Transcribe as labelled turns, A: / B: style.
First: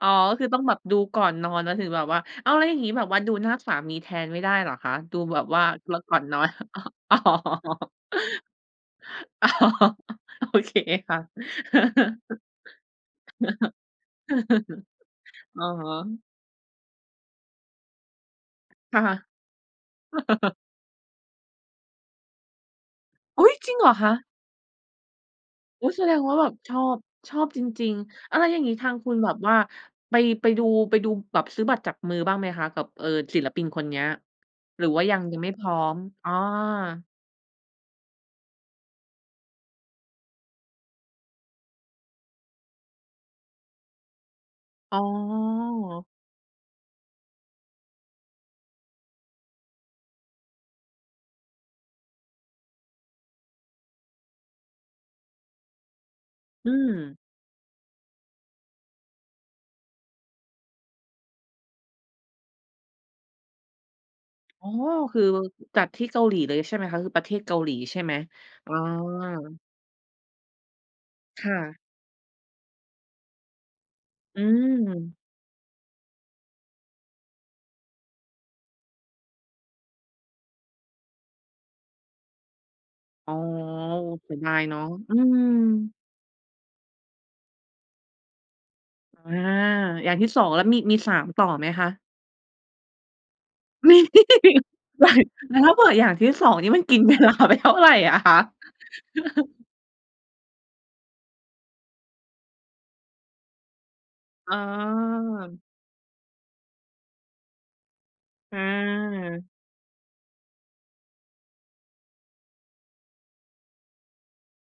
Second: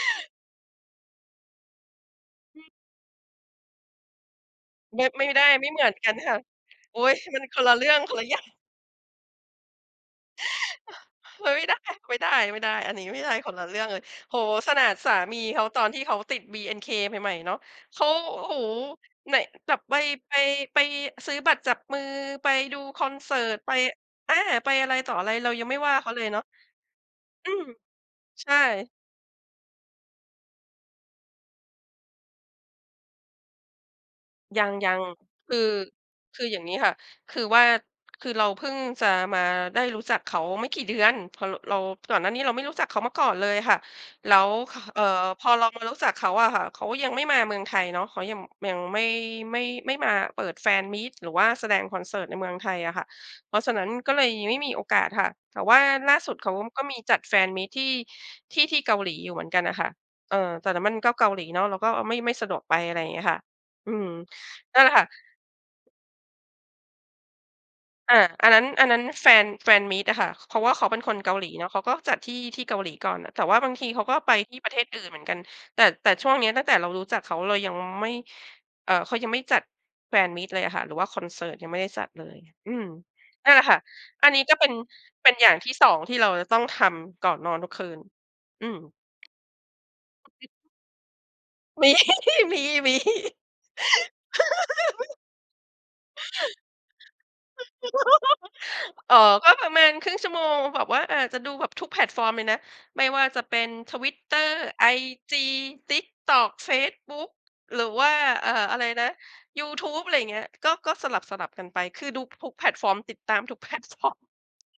A: อ๋อ ก็คือต้องแบบดูก่อนนอน แล้วถึงแบบว่า อ้าว แล้วอย่างงี้แบบว่า ดูหน้าสามีแทนไม่ได้เหรอคะ?
B: ด
A: ดู
B: ไม่
A: แบ
B: ได
A: บ
B: ้
A: ว่า
B: ไม่เหมือ
A: ร
B: นก
A: ก
B: ั
A: ่
B: น
A: อน
B: ค
A: น
B: ่ะ
A: อน
B: โอ๊
A: อ
B: ย!
A: ๋อ
B: มันคนละเรื่อง คนละอย่าง
A: อ๋อ โอเคค่ะ
B: เฮ้ย ได้ ไม่ได้ ๆ อันนี้ไม่ได้ คนละเรื่องเลย โอ้โฮ ขนาดสามีเ
A: อ
B: ข
A: ๋อ
B: า ตอนที่เขาติด BNK ใหม่ ๆ เนาะ เขา โอ้โฮ
A: ค่ะ
B: ไหน แบบไป ไป ไปซื้อบัตรจับมือ ไปดูคอนเสิ
A: อุ
B: ร
A: ๊
B: ์
A: ย!
B: ต
A: จ
B: ไ
A: ร
B: ป
A: ิงเหรอคะ?
B: อา ไปอะไรต่ออะไร เรายังไม่
A: โอ้
B: ว่า
A: แส
B: เขา
A: ด
B: เ
A: ง
B: ลย
A: ว่
B: เ
A: า
B: นาะ
A: แบบชอบ ชอ
B: อ
A: บ
B: ื
A: จ
B: ม
A: ริง ๆ อะไร
B: ใช
A: อย่างงี้ ทา
B: ่
A: งคุณแบบว่าไป ไปดู ไปดูแบบซื้อบัตรจับมือบ้างไหมคะกับ เออ ศิลปินคนเนี้ย
B: ย
A: หรือ
B: ั
A: ว
B: ง
A: ่ายัง ยัง
B: ๆ
A: ไม
B: ค
A: ่
B: ือ
A: พร้อม? อ้อ
B: คืออย่างงี้ค่ะ คือว่า คือเราเพิ่งจะมาได้รู้จักเขาไม่กี่เดือน พอเรา ก่อนหน้านี้เราไม่รู้จักเขามาก่อนเลยค่ะ แล้ว ค
A: อ
B: เ
A: ๋
B: อ่อ พอเรามารู้จ
A: อ
B: ักเขาอะค่ะ เขาก็ยังไม่มาเมืองไทยเนาะ เขายัง ยังไม่ ไม่ ไม่มาเปิดแฟนมีต หรือว่าแสดงคอนเสิร์ตในเมืองไทยอะค่ะ เพราะฉะนั้นก็เลยยังไม่มีโอกาสค่ะ แต่ว่าล่าสุด เขา
A: อื
B: ก็มีจ
A: ม
B: ัดแฟนมีตที่ ที่ ที่เกาหลีอยู่เหมือนกันน่ะค่ะ เออ แต่นั่นมันก็เกาหลีเนาะ เราก็ อะ ไม่ ไม่สะดวกไป อะไรอย่างเงี้ยค่ะ อืม
A: อ๋อ
B: นั่นแหละค่ะ
A: คือจัดที่เกาหลีเลยใช่ไหมคะ? คือประเทศเกาหลีใช่ไห
B: อ
A: ม?
B: า อันนั้น
A: อ๋อ
B: อันนั้นแฟน แฟนมีตอะค่ะ เพราะว่าเขาเป็นคนเกาห
A: ค
B: ลี
A: ่
B: เนาะ เ
A: ะ
B: ขาก็จัดที่ ที่เกาหลีก่อนน่ะ แต่ว่าบางทีเขาก็ไป
A: อื
B: ที่ประเทศอื่นเ
A: ม
B: หมือนกัน แต่ แต่ช่วงเนี้ยตั้งแต่เรารู้จักเขา เรายังไม่ เอ่อ เขายังไม่จัดแฟนมีตเลยอะค่ะ หรือว่าคอนเสิร์ตยังไม่ได้จัดเลย อืม
A: อ๋อ
B: นั่นแหละค่ะ
A: โอ้
B: อ
A: เ
B: ั
A: ส
B: น
A: ี
B: น
A: ย
B: ี้
A: ดา
B: ก็
A: ย
B: เป็
A: เ
B: น
A: นาะ อื
B: เป็น
A: ม
B: อย่างที่ 2 ที่เราจะต้องทำก่อนนอนทุกคืน อืม
A: อา อย่างที่ 2
B: [unintelligible]
A: แล้วมี มี 3 ต่อไหมค
B: ม
A: ะ?
B: ี มี ๆ
A: มี อย่าง แล้วถ้าเปิดอย่างที่ 2 นี่มันกินเวลาไปเท่าไรอะคะ?
B: เอ่อ ก็ประมาณครึ่งชั่วโมงแบบว่าอาจจะดูแบบทุกแพลตฟอร์มเลยนะ ไม่ว่าจะเป็น Twitter
A: อ๋
B: IG
A: อ
B: TikTok เฟซบุ๊ก หรือว่า เอ่อ อะไรนะ
A: อา
B: ยูทูบ อะไรอย่างเงี้ย ก็ ก็สลับ ๆ กันไป คือดูทุกแพลตฟอร์ม ติดตามทุก แพลตฟอร์ม